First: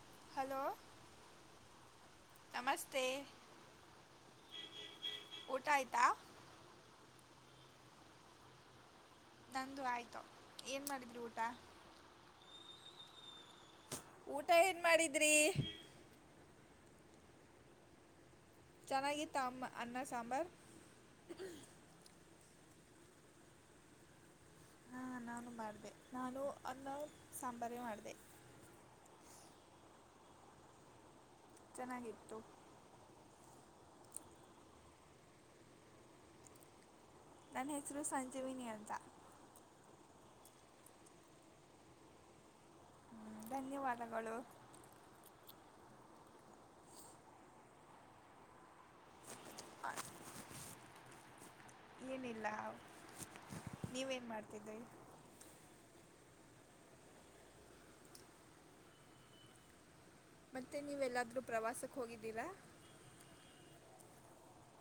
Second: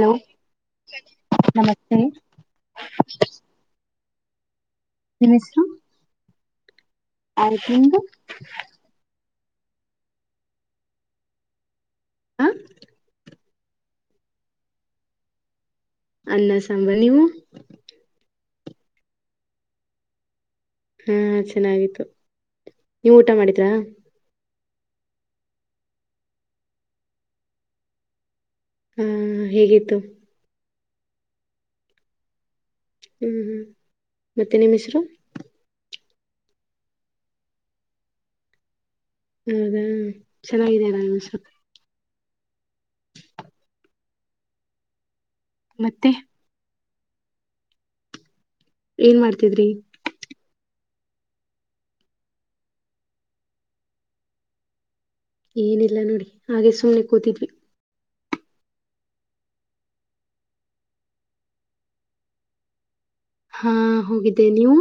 Hello! Hello... ! ನಮಸ್ತೆ ನಮಸ್ತೆ... ನಿಮ್ಮ್ ಊಟ ಆಯ್ತಾ? ಆಯ್ತ್... ನಿಂದು? ನಂದು ಆಯ್ತು. ಏನ್ ಮಾಡಿದ್ರಿ ಊಟ? ಹಾ? ಊಟ ಏನ್ ಮಾಡಿದ್ರಿ? ಅನ್ನ, ಸಾಂಬರ್.. ನೀವು? ಚೆನ್ನಾಗಿ ತಗೊಂಬಾ ಅನ್ನ ಸಾಂಬಾರ್. ಹ್ಮ್ ಚೆನ್ನಾಗಿತ್ತು ನೀವು ಊಟ ಮಾಡಿದ್ರಾ ಹಾ ನಾನು ಮಾಡಿದೆ ನಾನು ಅನ್ನ ಸಾಂಬಾರೆ ಮಾಡಿದೆ ಹ್ಮ್ ಹೇಗಿತ್ತು ಚೆನ್ನಾಗಿತ್ತು ಹ್ಞೂ ಹ್ಞೂ ಮತ್ತ ನಿಮ್ ಹೆಸ್ರು ನನ್ನ ಹೆಸರು ಸಂಜೀವಿನಿ ಅಂತ ಹ್ಮ್ ಹ್ಮ್ ಚೆನ್ನಾಗಿದ್ಯಲ್ಲಾ ನಿಮ್ ಸ್ವ ಹ್ಮ ಧನ್ಯವಾದಗಳು ಮತ್ತೆ ಏನ್ ಮಾಡ್ತಿದ್ರಿ ಏನಿಲ್ಲ ನೀವೇನ್ ಮಾಡ್ತಿದ್ರಿ ಏನಿಲ್ಲ ನೋಡಿ ಹಾಗೆ ಸುಮ್ನೆ ಕೂತಿದ್ವಿ ಮತ್ತೆ ನೀವೆಲ್ಲದ್ರು ಪ್ರವಾಸಕ್ಕೆ ಹೋಗಿದ್ದೀರಾ ಹಾ ಹೋಗಿದ್ದೆ ನೀವು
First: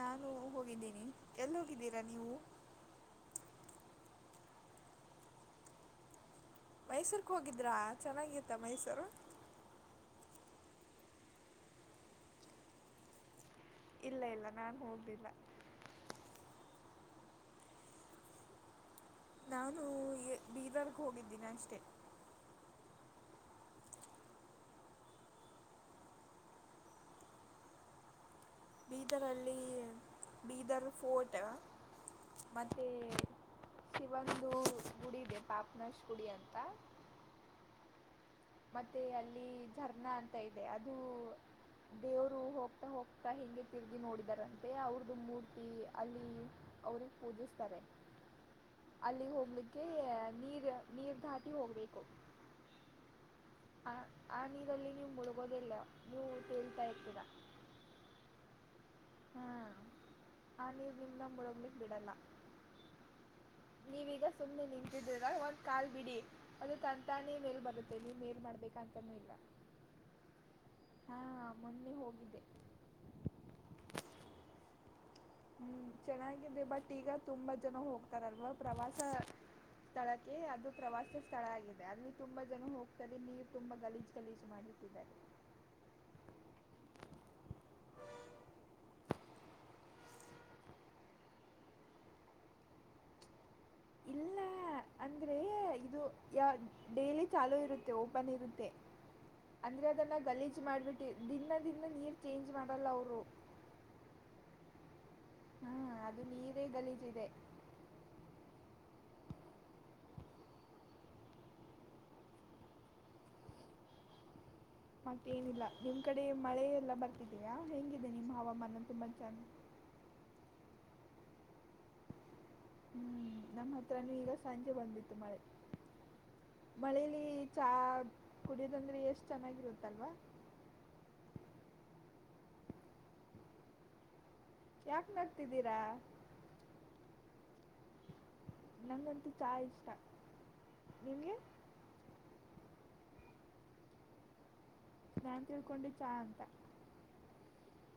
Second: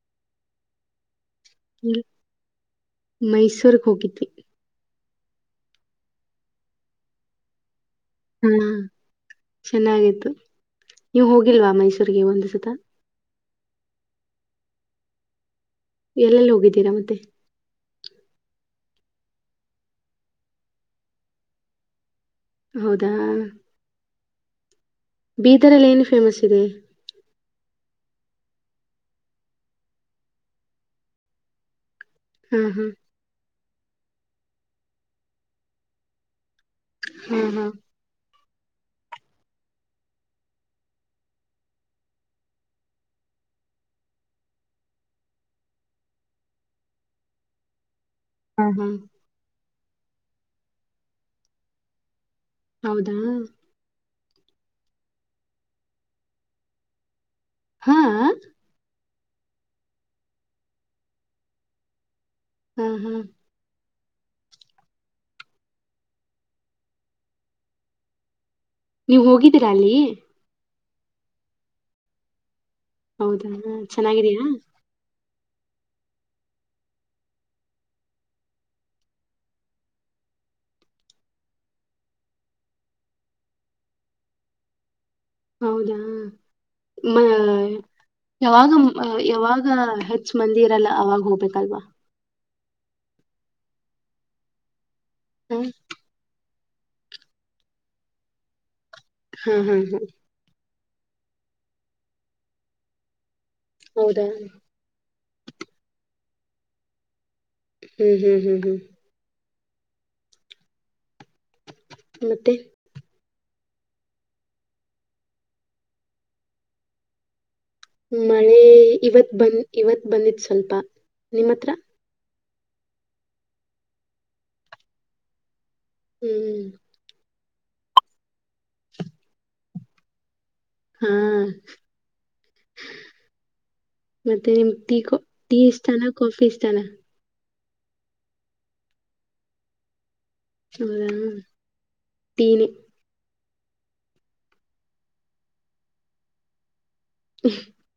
ನಾನು ಹೋಗಿದ್ದೀನಿ ಎಲ್ ಹೋಗಿದ್ದೀರಾ ನೀವು. ಮೈಸೂರ್ ಹೋಗಿದ್ದವಿ ಮೈಸೂರು ಹೋಗಿದ್ರಾ ಹಾ ಚೆನ್ನಾಗಿತ್ತ ಮೈಸೂರು ಚೆನ್ನಾಗಿತ್ತು ನೀವು ಹೋಗಿಲ್ವಾ ಮೈಸೂರಿಗೆ ಒಂದು ಸತ. ಇಲ್ಲ ಇಲ್ಲ ನಾನ್ ಹೋಗಿಲ್ಲ ಎಲ್ಲೆಲ್ಲಿ ಹೋಗಿದ್ದೀರಾ ಮತ್ತೆ. ನಾನು ಬೀದರ ಹೋಗಿದ್ದೀನಿ ಅಷ್ಟೆ. ಹೌದಾ ಬೀದರಲ್ಲಿ ಏನು ಫೇಮಸ್ ಇದೆ. ಬೀದರಲ್ಲಿ ಬೀದರ್ ಫೋರ್ಟ್. ಹಾ ಹಾ ಮತ್ತೆ ಶಿವಂದು ಗುಡಿ ಇದೆ ಪಾಪ್ನಶ್ ಗುಡಿ ಅಂತ. ಹಾ ಹಾ ಮತ್ತೆ ಅಲ್ಲಿ ಝರ್ನಾ ಅಂತ ಐತೆ ಅದು. ದೇವರು ಹೋಗ್ತಾ ಹೋಗ್ತಾ ಹಿಂದೆ ತಿರುಗಿ ನೋಡಿದಾರಂತೆ ಅವ್ರದು ಮೂರ್ತಿ ಅಲ್ಲಿ. ಅವರಿಗೆ ಪೂಜಿಸ್ತಾರೆ. ಹ್ಮ ಹ್ಮ್ ಅಲ್ಲಿ ಹೋಗಲಿಕ್ಕೆ ನೀರು ನೀರು ಧಾಟಿ ಹೋಗಬೇಕು. ಹೌದಾ ಆ ಆ ನೀರಲ್ಲಿ ನೀವು ಮುಳುಗೋದಿಲ್ಲ ನೀವು ತೆಲ್ತಾ ಇರ್ತೀರಾ. ಹಾಆ. ಹಾ ಆ ನೀರಿ ನಿಮ್ನ ಮುಳಗ್ಲಿಕ್ಕ ಬಿಡಲ್ಲ. ಹ್ಮ ಹ್ಮ ನೀವೀಗ ಸುಮ್ಮ್ನೆ ನಿಂತಿದಿರ ಒಂದು ಕಾಲ್ ಬಿಡಿ. ಅದು ತಂತಾನೆ ಮೇಲ್ ಬರುತ್ತೆ ನೀವ್ ಏನ್ ಮಾಡ್ಬೇಕ ನೀವು ಹೋಗಿದ್ದೀರಾ ಅಲ್ಲಿ. ಹಾ ಮೊನ್ನೆ ಹೋಗಿದ್ದೆ. ಹೌದಾ ಹ ಚೆನ್ನಾಗಿದೇಯಾ? ಹ್ಮ್ ಚೆನ್ನಾಗಿದೆ ಬಟ್ ಈಗ ತುಂಬಾ ಜನ ಹೋಗ್ತಾರಲ್ವಾ ಪ್ರವಾಸ. ಸ್ಥಳಕ್ಕೆ ಅದು ಪ್ರವಾಸ ಸ್ಥಳ ಆಗಿದೆ ಅಲ್ಲಿ ತುಂಬಾ ಜನ ಹೋಗ್ತಾರೆ ನೀರು ತುಂಬಾ ಗಲೀಜು ಗಲೀಜು. ಮಾಡಿಟ್ಟಿದ್ದಾರೆ. ಹೌದಾ ಮ. ಯಾವಾಗ ಯಾವಾಗ ಹೆಚ್ಚ ಮಂದಿ ಇರಲ್ಲ ಅವಾಗ ಹೋಗ್ಬೇಕಲ್ವಾ. ಇಲ್ಲ ಅಂದ್ರೆ ಹ ಇದು. ಯ ಡೈಲಿ ಚಾಲೂ ಇರುತ್ತೆ ಓಪನ್ ಇರುತ್ತೆ ಹಾ ಹಾ ಅಂದ್ರೆ ಹಾ ಅದನ್ನ ಗಲೀಜು ಮಾಡ್ಬಿಟ್ಟು. ದಿನ ದಿನ ನೀರು ಚೇಂಜ್ ಮಾಡಲ್ಲ ಅವರು. ಹೌದಾ ಹ್ಮ್ ಅದು ನೀರೇ ಗಲಿಜ್ ಇದೆ. ಹ್ಮ್ ಹ್ಮ್ ಹ್ಮ್ ಹ್ಮ್ ಮತ್ತೆ. ಮತ್ತೇನಿಲ್ಲ ನಿಮ್ ಕಡೆ ಮಳೆ ಎಲ್ಲಾ ಬರ್ತಿದೀಯಾ ಹೆಂಗೆ. ಮಳೆ ಇವತ್ ಬಂದ ಇವತ್ ಬಂದಿತ್ ಸ್ವಲ್ಪ ನಿಮ್ಮ್ ಹತ್ರ ಹ್ಮ್ ನಮ್ಮ ಹತ್ರ ನೀರ ಈಗ ಸಂಜೆ ಬಂದಿತ್ತು ಮಳೆ ಹ್ಮ್ ಮಳೇಲಿ. ಚಹ ಕುಡಿಯದಂದ್ರೆ ಎಷ್ಟು ಚೆನ್ನಾಗಿರುತ್ತಲ್ವಾ. ಹಾ ಮತ್ತೆ ನಿಮ್ ಟೀ ಯಾಕ್ ಟೀ ನಗ್ತಿದ್ದೀರಾ ಇಷ್ಟಾನ ಕಾಫಿ ಇಷ್ಟಾನ. ನಂಗಂತೂ ಚಹಾ ಇಷ್ಟ ಹೌದಾ ನಿಮ್ಗೆ ಟೀನೇ ನಾನ್ ತಿಳ್ಕೊಂಡೆ ಚಾ ಅಂತ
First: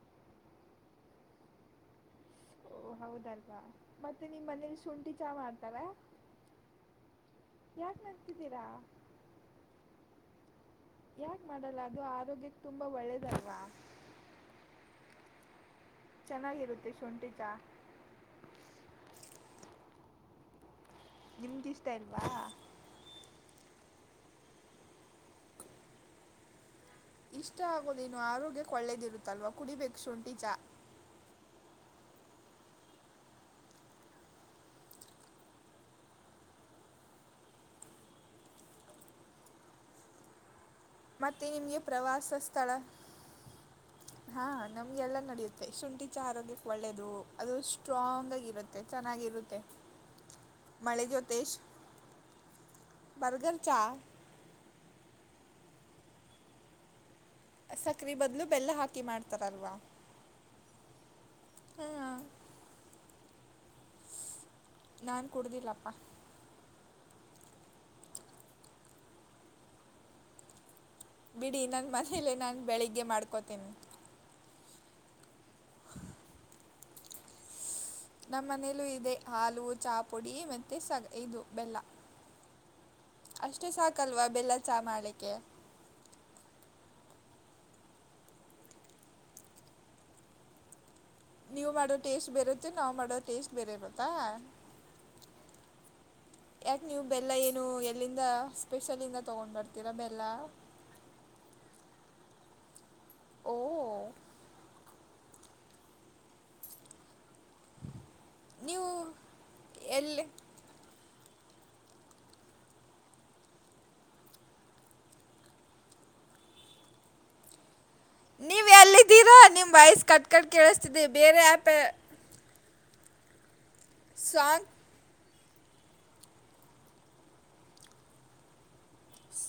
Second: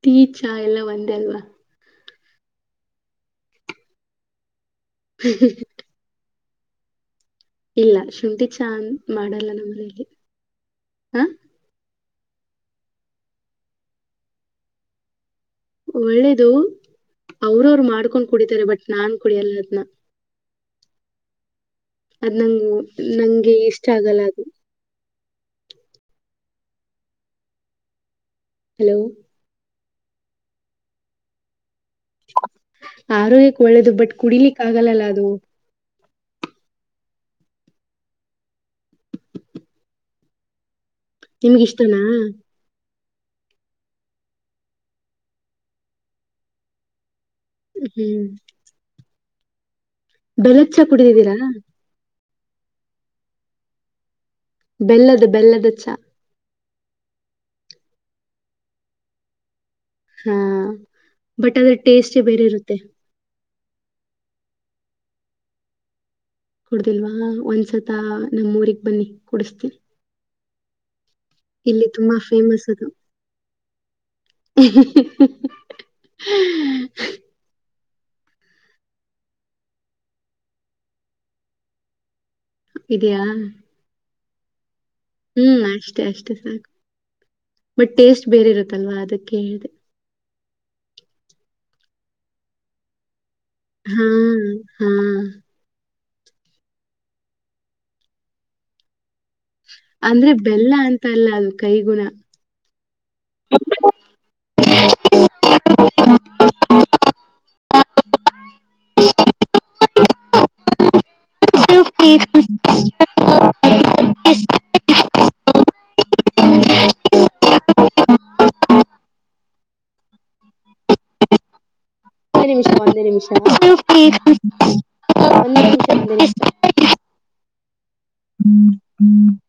ಟೀ ಚಾ ಎಲ್ಲ ಒಂದೇ ಅಲ್ವಾ ಓಹ ಹೌದಲ್ವಾ ಮತ್ತೆ ನಿಮ್ ಮನೇಲಿ ಶುಂಠಿ ಚಾ ಮಾಡ್ತಾರಾ ಇಲ್ಲ ಶುಂಠಿ ನಗ್ತಿದ್ದೀರಾ ಚಾ ಮಾಡಲ್ಲ ನಮ್ಮ್ರಲ್ಲಿ ಯಾಕೆ ಮಾಡಲ್ಲ ಅದು ಆರೋಗ್ಯಕ್ಕೆ ತುಂಬಾ ಒಳ್ಳೇದಲ್ವಾ ಒಳ್ಳೇದು ಚೆನ್ನಾಗಿರುತ್ತೆ ಶುಂಠಿ ಚಾ ಅವ್ರವ್ರು ಮಾಡ್ಕೊಂಡ್ ಕುಡಿತಾರೆ ಬಟ್ ನಾನ್ ಕುಡಿಯಲ್ಲ ಅದ್ನ ನಿಮಗೆ ಇಷ್ಟ ಇಲ್ಲ ಅದ್ ನಂಗಗೆ ನಂಗೆ ಇಷ್ಟ ಆಗಲ್ಲ ಅದು ಇಷ್ಟ ಆಗೋದೇನು ಆರೋಗ್ಯ ಒಳ್ಳೇದಿರುತ್ತಲ್ವ ಕುಡಿಬೇಕು ಶುಂಠಿ ಚಾ ಆರೋಗ್ಯಕ್ ಒಳ್ಳೇದು ಬಟ್ ಕುಡಿಲಿಕ್ಕ ಆಗಲ್ಲಲ್ಲ ಅದು ಮತ್ತೆ ನಿಮ್ಗ್ ನಿಮಗೆ ಇಷ್ಟನಾ ಪ್ರವಾಸ ಸ್ಥಳ ಹಾ ನಮ್ಗೆಲ್ಲ ನಡೆಯುತ್ತೆ ಶುಂಠಿ ಚ ಆರೋಗ್ಯಕ್ಕೆ ಒಳ್ಳೇದು ಅದು ಹ್ಮ್ ಸ್ಟ್ರಾಂಗಾಗಿರುತ್ತೆ ಚೆನ್ನಾಗಿರುತ್ತೆ ಬೆಲ್ಲದ್ ಚಾ ಮಳೆ ಕುಡಿದಿದ್ದೀರಾ ಜ್ಯೋತಿಷ್ ಬರ್ಗರ್ ಚ ಬೆಲ್ಲದ ಬೆಲ್ಲದ ಚ ಸಕ್ರೆ ಬದ್ಲು ಬೆಲ್ಲ ಹಾಕಿ ಮಾಡ್ತಾರಲ್ವಾ ಹಾ ಬಟ್ ಅದ್ರ ಹಾಂ ಟೇಸ್ಟ್ೇ ಬೇರೆ ಇರುತ್ತೆ ನಾನು ಕುಡುದಿಲ್ಲಪ್ಪ ಕುಡ್ದಿಲ್ವಾ ಒಂದ್ಸತ ನಮ್ಮ್ ಊರಿಗಿ ಬನ್ನಿ ಕುಡಿಸತೀನಿ ಬಿಡಿ ನನ್ನ ತುಂಬಾ ಮನೇಲೆ ನಾನು ಫೇಮಸ್ ಬೆಳಿಗ್ಗೆ ಮಾಡ್ಕೋತೀನಿ ಹ್ಮ ಹ [unintelligible] ನಮ್ಮ ಮನೇಲ್ಲೂ ಇದೆ ಹಾಲು ಚಾಪುಡಿ ಮತ್ತೆ ಸ ಇದು ಬೆಲ್ಲ ಇದೆಯಾ ಅಷ್ಟೇ ಸಾಕಲ್ವಾ ಬೆಲ್ಲ ಚ ಮಾಡಳೆ ಹ್ಮ್ ಅಷ್ಟೇ ಅಷ್ಟೇ ಸಾಕು ಬಟ್ ಟೇಸ್ಟ್ ಬೇರೆ ಇರುತ್ತಲ್ವಾ ಅದಕ್ಕೆ ಹೇಳ್ದ ನೀವು ಮಾಡೋ ಟೇಸ್ಟ್ ಬೇರುತ್ತೆ ನಾವ್ ಮಾಡೋ ಟೇಸ್ಟ್ ಬೇರೆ ಇರುತ್ತಾ ಹ್ಮ್ ಯಾಕೆ ನೀವು ಬೆಲ್ಲ ಏನು ಎಲ್ಲಿಂದ ಸ್ಪೆಷ ಇಂದ ತಗೊಂಡು ಅಂದ್ರೆ ಬೆಲ್ಲ ಅಂತ ಅಲ್ಲ ಅದು ಕೈಗುಣ ಓ ನೀವು ಎಲ್ಲಿ ಸ [unintelligible] ನೀವ್ ಎಲ್ಲಿದ್ದೀರಾ ನಿಮ್ ವಯಸ್ ಕಟ್ ಕಟ್ ಕೇಳಿಸಸ್ತಿದಿ ಬೇರೆ ಆಪ ಒಂದ ಮಿಷ ಸಾಂಗ್ [unintelligible] ಹಾ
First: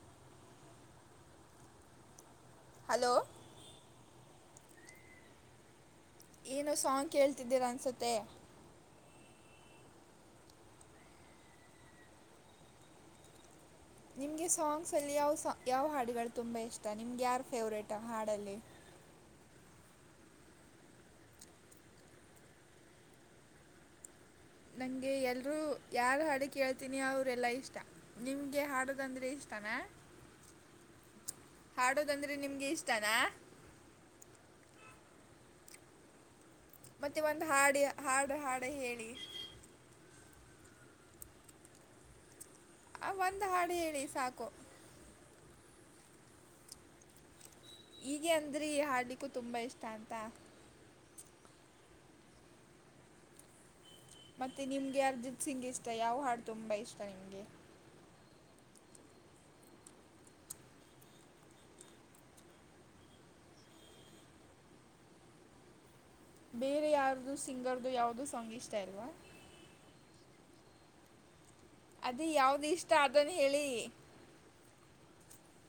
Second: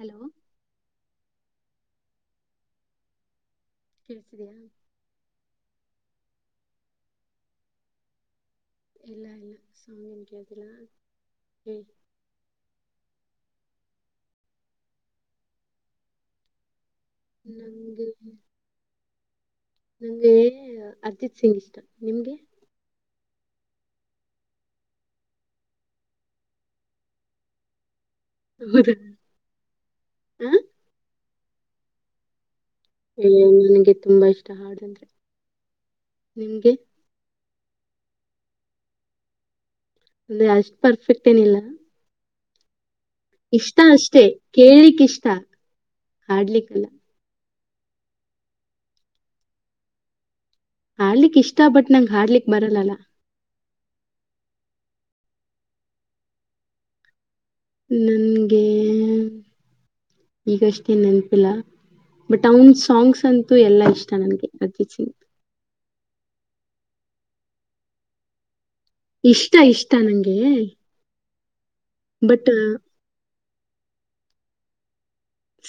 ಹಲೋ ಹಲೋ ಬರತಿಯಾ [unintelligible] ಏನು ಸಾಂಗ್ ಕೇಳ್ತಿದ್ದೀರ ಅನ್ಸುತ್ತೆ ಇಲ್ಲ ಇಲ್ಲ [unintelligible] ನಿಮಗೆ ಸಾಂಗ್ಸಲ್ಲಿ ಯಾವ ಸಾಂಗ ಯಾವ ಹಾಡುಗಳು ತುಂಬ ಇಷ್ಟ ನಿಮ್ಗೆ ಯಾರ ಫೇವ್ರೇಟ್ ಆ ನಂಗೆ ಹಾಡಲ್ಲಿ ನಂಗೆ ಅರ್ಜಿತ್ ಸಿಂಗ್ ಇಷ್ಟ ನಿಮ್ಗೆ ನಂಗೆ ಎಲ್ರೂ ಯಾರ ಹಾಡು ಕೇಳ್ತೀನಿ ಅವರೆಲ್ಲಾ ಇಷ್ಟ ನಿಮ್ಗೆ ಹೌದಾ ಹಾಡೋದಂದ್ರೆ ಇಷ್ಟನ ಹ ಹಾಡೋದಂದ್ರೆ ನಿಮ್ಗೆ ಇಷ್ಟ ಹು ನನ್ಗೆ ತುಂಬಾ ಇಷ್ಟ ಹಾಡು ಅಂದ್ರೆ ನಿಂಗೆ ಮತ್ತೆ ಒಂದು ಹಾಡು ಹಾಡಿ ಹಾಡು ಹೇಳಿ ಅಂದ್ರೆ ಅಷ್ಟ್ ಪರ್ಫೆಕ್ಟ್ ಏನಿಲ್ಲ ಆ ಒಂದು ಹಾಡು ಇಷ್ಟ ಹೇಳಿ ಅಷ್ಟೆ ಸಾಕು ಕೇಳಲಿಕ್ ಇಷ್ಟ ಹಾಡ್ಲಿಕ್ಕಲ್ಲ ಹೀಗೆ ಅಂದ್ರಿ ಹಾಡ್ಲಿಕ್ಕೂ ತುಂಬಾ ಇಷ್ಟ ಅಂತ ಹಾಡಲಿಕೆ ಇಷ್ಟ ಬಟ್ ನಂಗ ಹಾಡಲಿಕ್ ಬರಲ್ಲಾ ಅಲ್ವಾ ಮತ್ತೆ ನಿಮ್ಗೆ ಅರ್ಜಿತ್ ಸಿಂಗ್ ಇಷ್ಟ ಯಾವ ಹಾಡು ತುಂಬಾ ಇಷ್ಟ ನಿಮ್ಗೆ ನನ್ಗೆ ಈಗಷ್ಟೇ ನೆನಪಿಲ್ಲ ಬಟ್ ಅವನ್ ಸಾಂಗ್ಸ್ ಅಂತೂ ಎಲ್ಲಾ ಇಷ್ಟ ನನ್ಗೆ ಅಜಜಿತ್ ಸಿಂಗ್ ಬೇರೆ ಯಾರ್ದು ಸಿಂಗರ್ದು ಯಾವ್ದೋ ಸಾಂಗ್ ಇಷ್ಟ ಇಲ್ವಾ ಇಷ್ಟ ಇಷ್ಟ ನಂಗೆ ಅದೇ ಬಟ್ ಯಾದು ಇಷ್ಟ ಅದನ್ನು ಹೇಳಿ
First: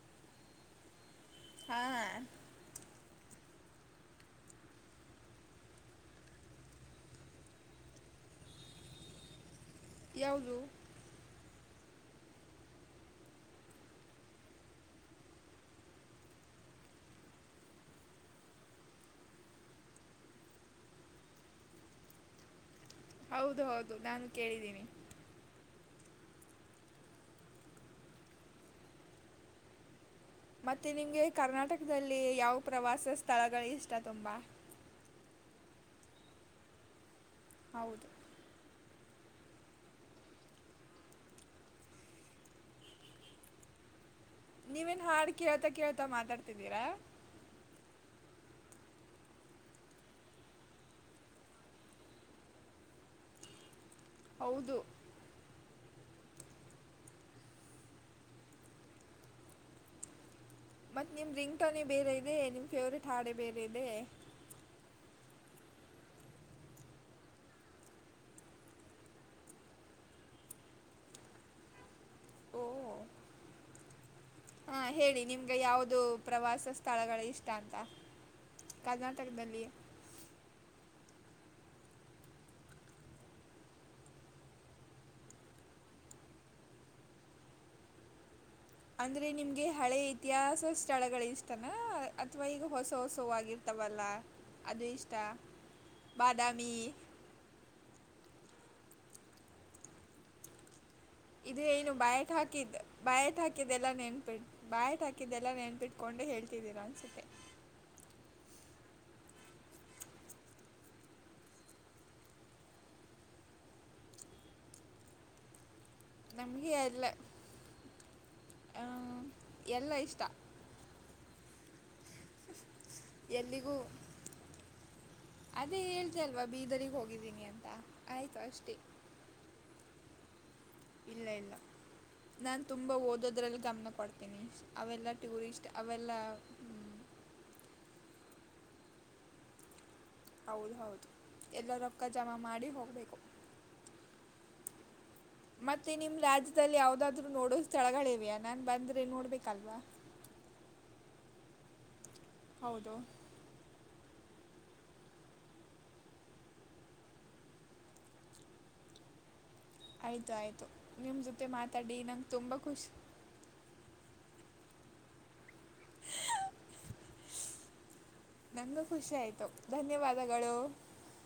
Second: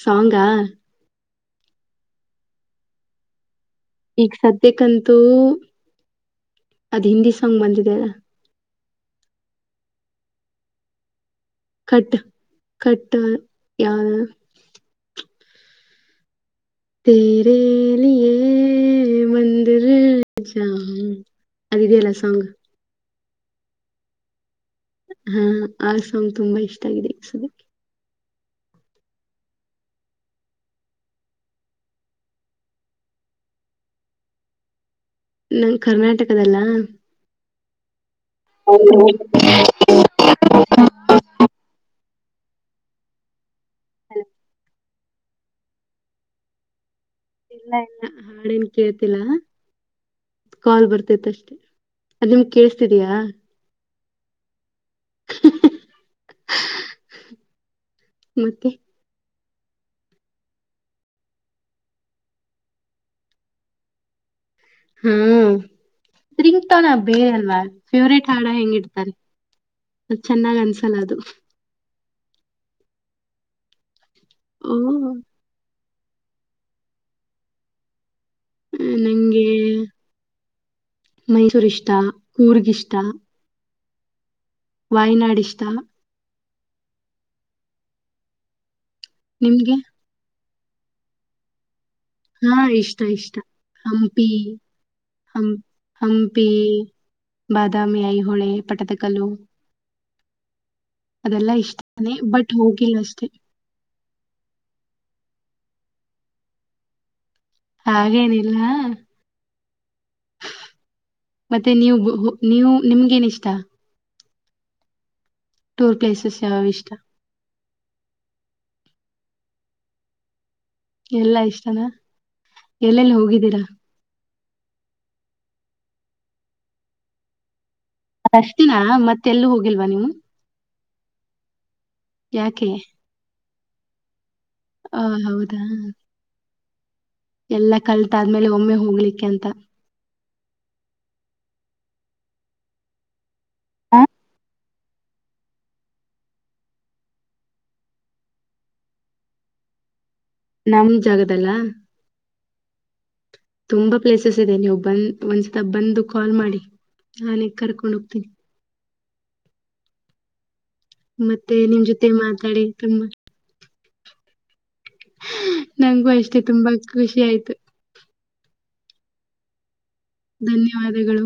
ಸಾಂಗ ಹಾ ಈಗ ಸದ್ಯಕ್ಕಂತೂ ಅದ್ ಹಿಂದಿ ಸಾಂಗ್ ಬಂದಿದೆ ಅಲ್ಲ ಯಾವುದು ಕಟ್ ಕಟ್ಟ ಯಾರ ತರೆಲ್ಲಿ ಮಂದಿರ ಹ್ಮ್ ಹ್ಮ ಅದ ಇದದೆಲ್ಲ ಸಾಂಗ್ ಹೌದು ಹೌದು ನಾನು ಕೇಳಿದ್ದೀನಿ ಹಾ ಆ ಸಾಂಗ್ ತುಂಬಾ ಇಷ್ಟ ಆಗಿದೆ ಈಸದ ಮತ್ತೆ ನಿಮ್ಗೆ ಕರ್ನಾಟಕದಲ್ಲಿ ಯಾವ ಪ್ರವಾಸ ಸ್ಥಳಗಳು ಇಷ್ಟ ತುಂಬಾ. ನನ್ ಕರ್ನಾಟಕದಲ್ಲ. ಹೌದು. ಹೌ [unintelligible] ನೀವೇನ್ ಹಾಡ್ ಕೇಳ್ತಾ ಕೇಳ್ತಾ ಮಾತಾಡ್ತಿದ್ದೀರಾ ಇಲ್ಲ ಇಲ್ಲ ಹಾಡು ಏನ್ ಕೇಳ್ತಿಲ್ಲಾ ಕಾಲ್ ಬರ್ತೈತ್ ಅಷ್ಟೇ ಅದು ನಿಮ್ಗ್ ಕೇಳಿಸಸ್ತಿದಿಯಾ ಹೌದು ಮತ್ತೆ ಮತ್ ನಿಮ್ ರಿಂಗ್ ಟೋನಿ ಬೇರೆ ಇದೆ ನಿಮ್ ಫೇವ್ರೇಟ್ ಹಾಡೆ ಬೇರೆ ಇದೆ ಹ್ಮಗ ತವನ ಬೇರೆಲ್ವಾ ಫೇವ್ರೇಟ್ ಹಾಡ ಹೆಂಗ ಇಡ್ತಾರೆ ಅ ಚೆನ್ನಾಗ್ ಅನ್ಸಲ್ಲ ಅದು ಓ ಓ ಹಾ ಹೇಳಿ ನಿಮ ಈಗ ಯಾವವುದು ಪ್ರವಾಸ ಸ್ಥಳಗಳು ಇಷ್ಟ ಅಂತ ಅ ನಂಗೆ ಕರ್ನಾಟಕದಲ್ಲಿ ಮೈಸೂರ್ ಇಷ್ಟ ಊರ್ಗಿ ಇಷ್ಟ ವಾಯ್ನಾಡಿ ಇಷ್ಟ ಅಂದ್ರೆ ನಿಮ್ಗೆ ಹಳೆ ಇತಿಹಾಸ ಸ್ಥಳಗಳು ಇಷ್ಟತನ ಅಥವಾ ಹಾ ಈಗ ಹೊಸ ಇಷ್ಟ ಇಷ್ಟ ಹೊಸಗರ್ತಾವಲ್ಲ ಹಂಪಿ ಅದು ಇಷ್ಟ ಹಂ ಹಂಪಿ ಬಾದಾಮಿ ಬಾದಾಮಿ ಐಹೊಳೆ ಪಟದಕಲುು ಇದು ಏನು ಇಷ್ಟನೇ ಬಯಟ್ ಬಟ್ ಹಾಕಿದ್ದ್ ಹೋಗಿಲ್ಲ ಅಷ್ಟೇ ಬಯಟ್ ಹಾಕ ಹಾಕಿದ್ದೆಲ್ಲ ನೆನ್ಪಿು ಬಯಟ್ ಹಾಕಿದ್ದೆಲ್ಲ ನೆನ್ಪಿಟ್ಕೊಂಡು ಹೇಳ್ತಿದ್ದೀರ ಅನ್ಸುತ್ತೆ ಹಾಗೇನಿಲ್ಲ [unintelligible] ಮತ್ತೆ ನೀವು ನೀವು ನಿಮ್ಗ ಏನ್ ಇಷ್ಟ. [inaudible] ಟುರ್ ಪೇಸ್ ನಮಗೆ ಎಲ್ಲ ಎಲ್ಲ ಇಷ್ಟ. ಎಲ್ಲಾ ಇಷ್ಟನ. ಎಲ್ಲಿಗೂ. ಅದೇ ಹೇದ ಅಲ್ವಾ ಬೀದರ್ರಿಗೆ ಹೋಗಿದ್ದೀನಿ ಅಂತ. ಆಯಿತು ಅಷ್ಟಿನ ಅಷ್ಟೇ ಮತ್ತೆ ಎಲ್ಲ ಹೋಗಿಲ್ವಾ ನೀವು. ಇಲ್ಲ ಇಲ್ಲ ನಾನ್ ಯಾಕೆ ತುಂಬಾ ಓದೋದ್ರಲ್ಲಿ ಗಮನ ಕೊಡ್ತೇನಿ. ಆ ಅವೆಲ್ಲ ಟೂರಿಸ್ಟ್ ಅವೆಲ್ಲ. ಹ್ಮ್, ಎಲ್ಲ ಕಲ್ತಾದ್ಮೇಲೆ ಒಮ್ಮೆ ಹೋಗ್ಲಿಕ್ಕೆ ಅಂತ. ಹೌದ ಹೌದು ಎಲ್ಲ ರೊಕ್ಕ ಜಮಾ ಮಾಡಿ ಹೋಗಬೇಕು. ಆ, [inaudible] ಮತ್ತೆ ನಿಮ್ ರಾಜ್ಯದಲ್ಲಿ ಯಾವದಾದ್ರು ನೋಡೋ ಸ್ಥಳಗಳಿವೆಯಾ ನಾನ್ ಬಂದ್ರೆ ನೋಡ್ಬೇಕಲ್ವಾ. ನಮ ಜಾಗದಲ್ಲ. ಹೌದು. ತುಂಬಾ ಪ್ಲೇಸಸ್ ಇದೆ ನೀವು ಬಂದ ಒಂದ್ಸತ ಬಂದು ಕಾಲ್ ಮಾಡಿ ನಾನೇಗ್ ಕರ್ಕೊಂಡ್ ಹೋಗ್ತೀನಿ ಆಯ್ತು ಆಯ್ತು ನಿಮ್ಮ ಜೊತೆ ಮತ್ತೆ ನಿಮ್ ಮಾತಾಡಿ ಜೊತೆ ನಂಗೆ ತುಂಬ ಮಾತಾಡಿ ಖುಷಿ ತುಂಬಾ ನಂಗಗೂ ಅಷ್ಟೇ ತುಂಬಾ ಖುಷಿ ಆಯ್ತು ನನಖುಷಿ ಆಯ್ತು ಧನ್ಯವಾದ ಧನ್ಯವಾದಗಳು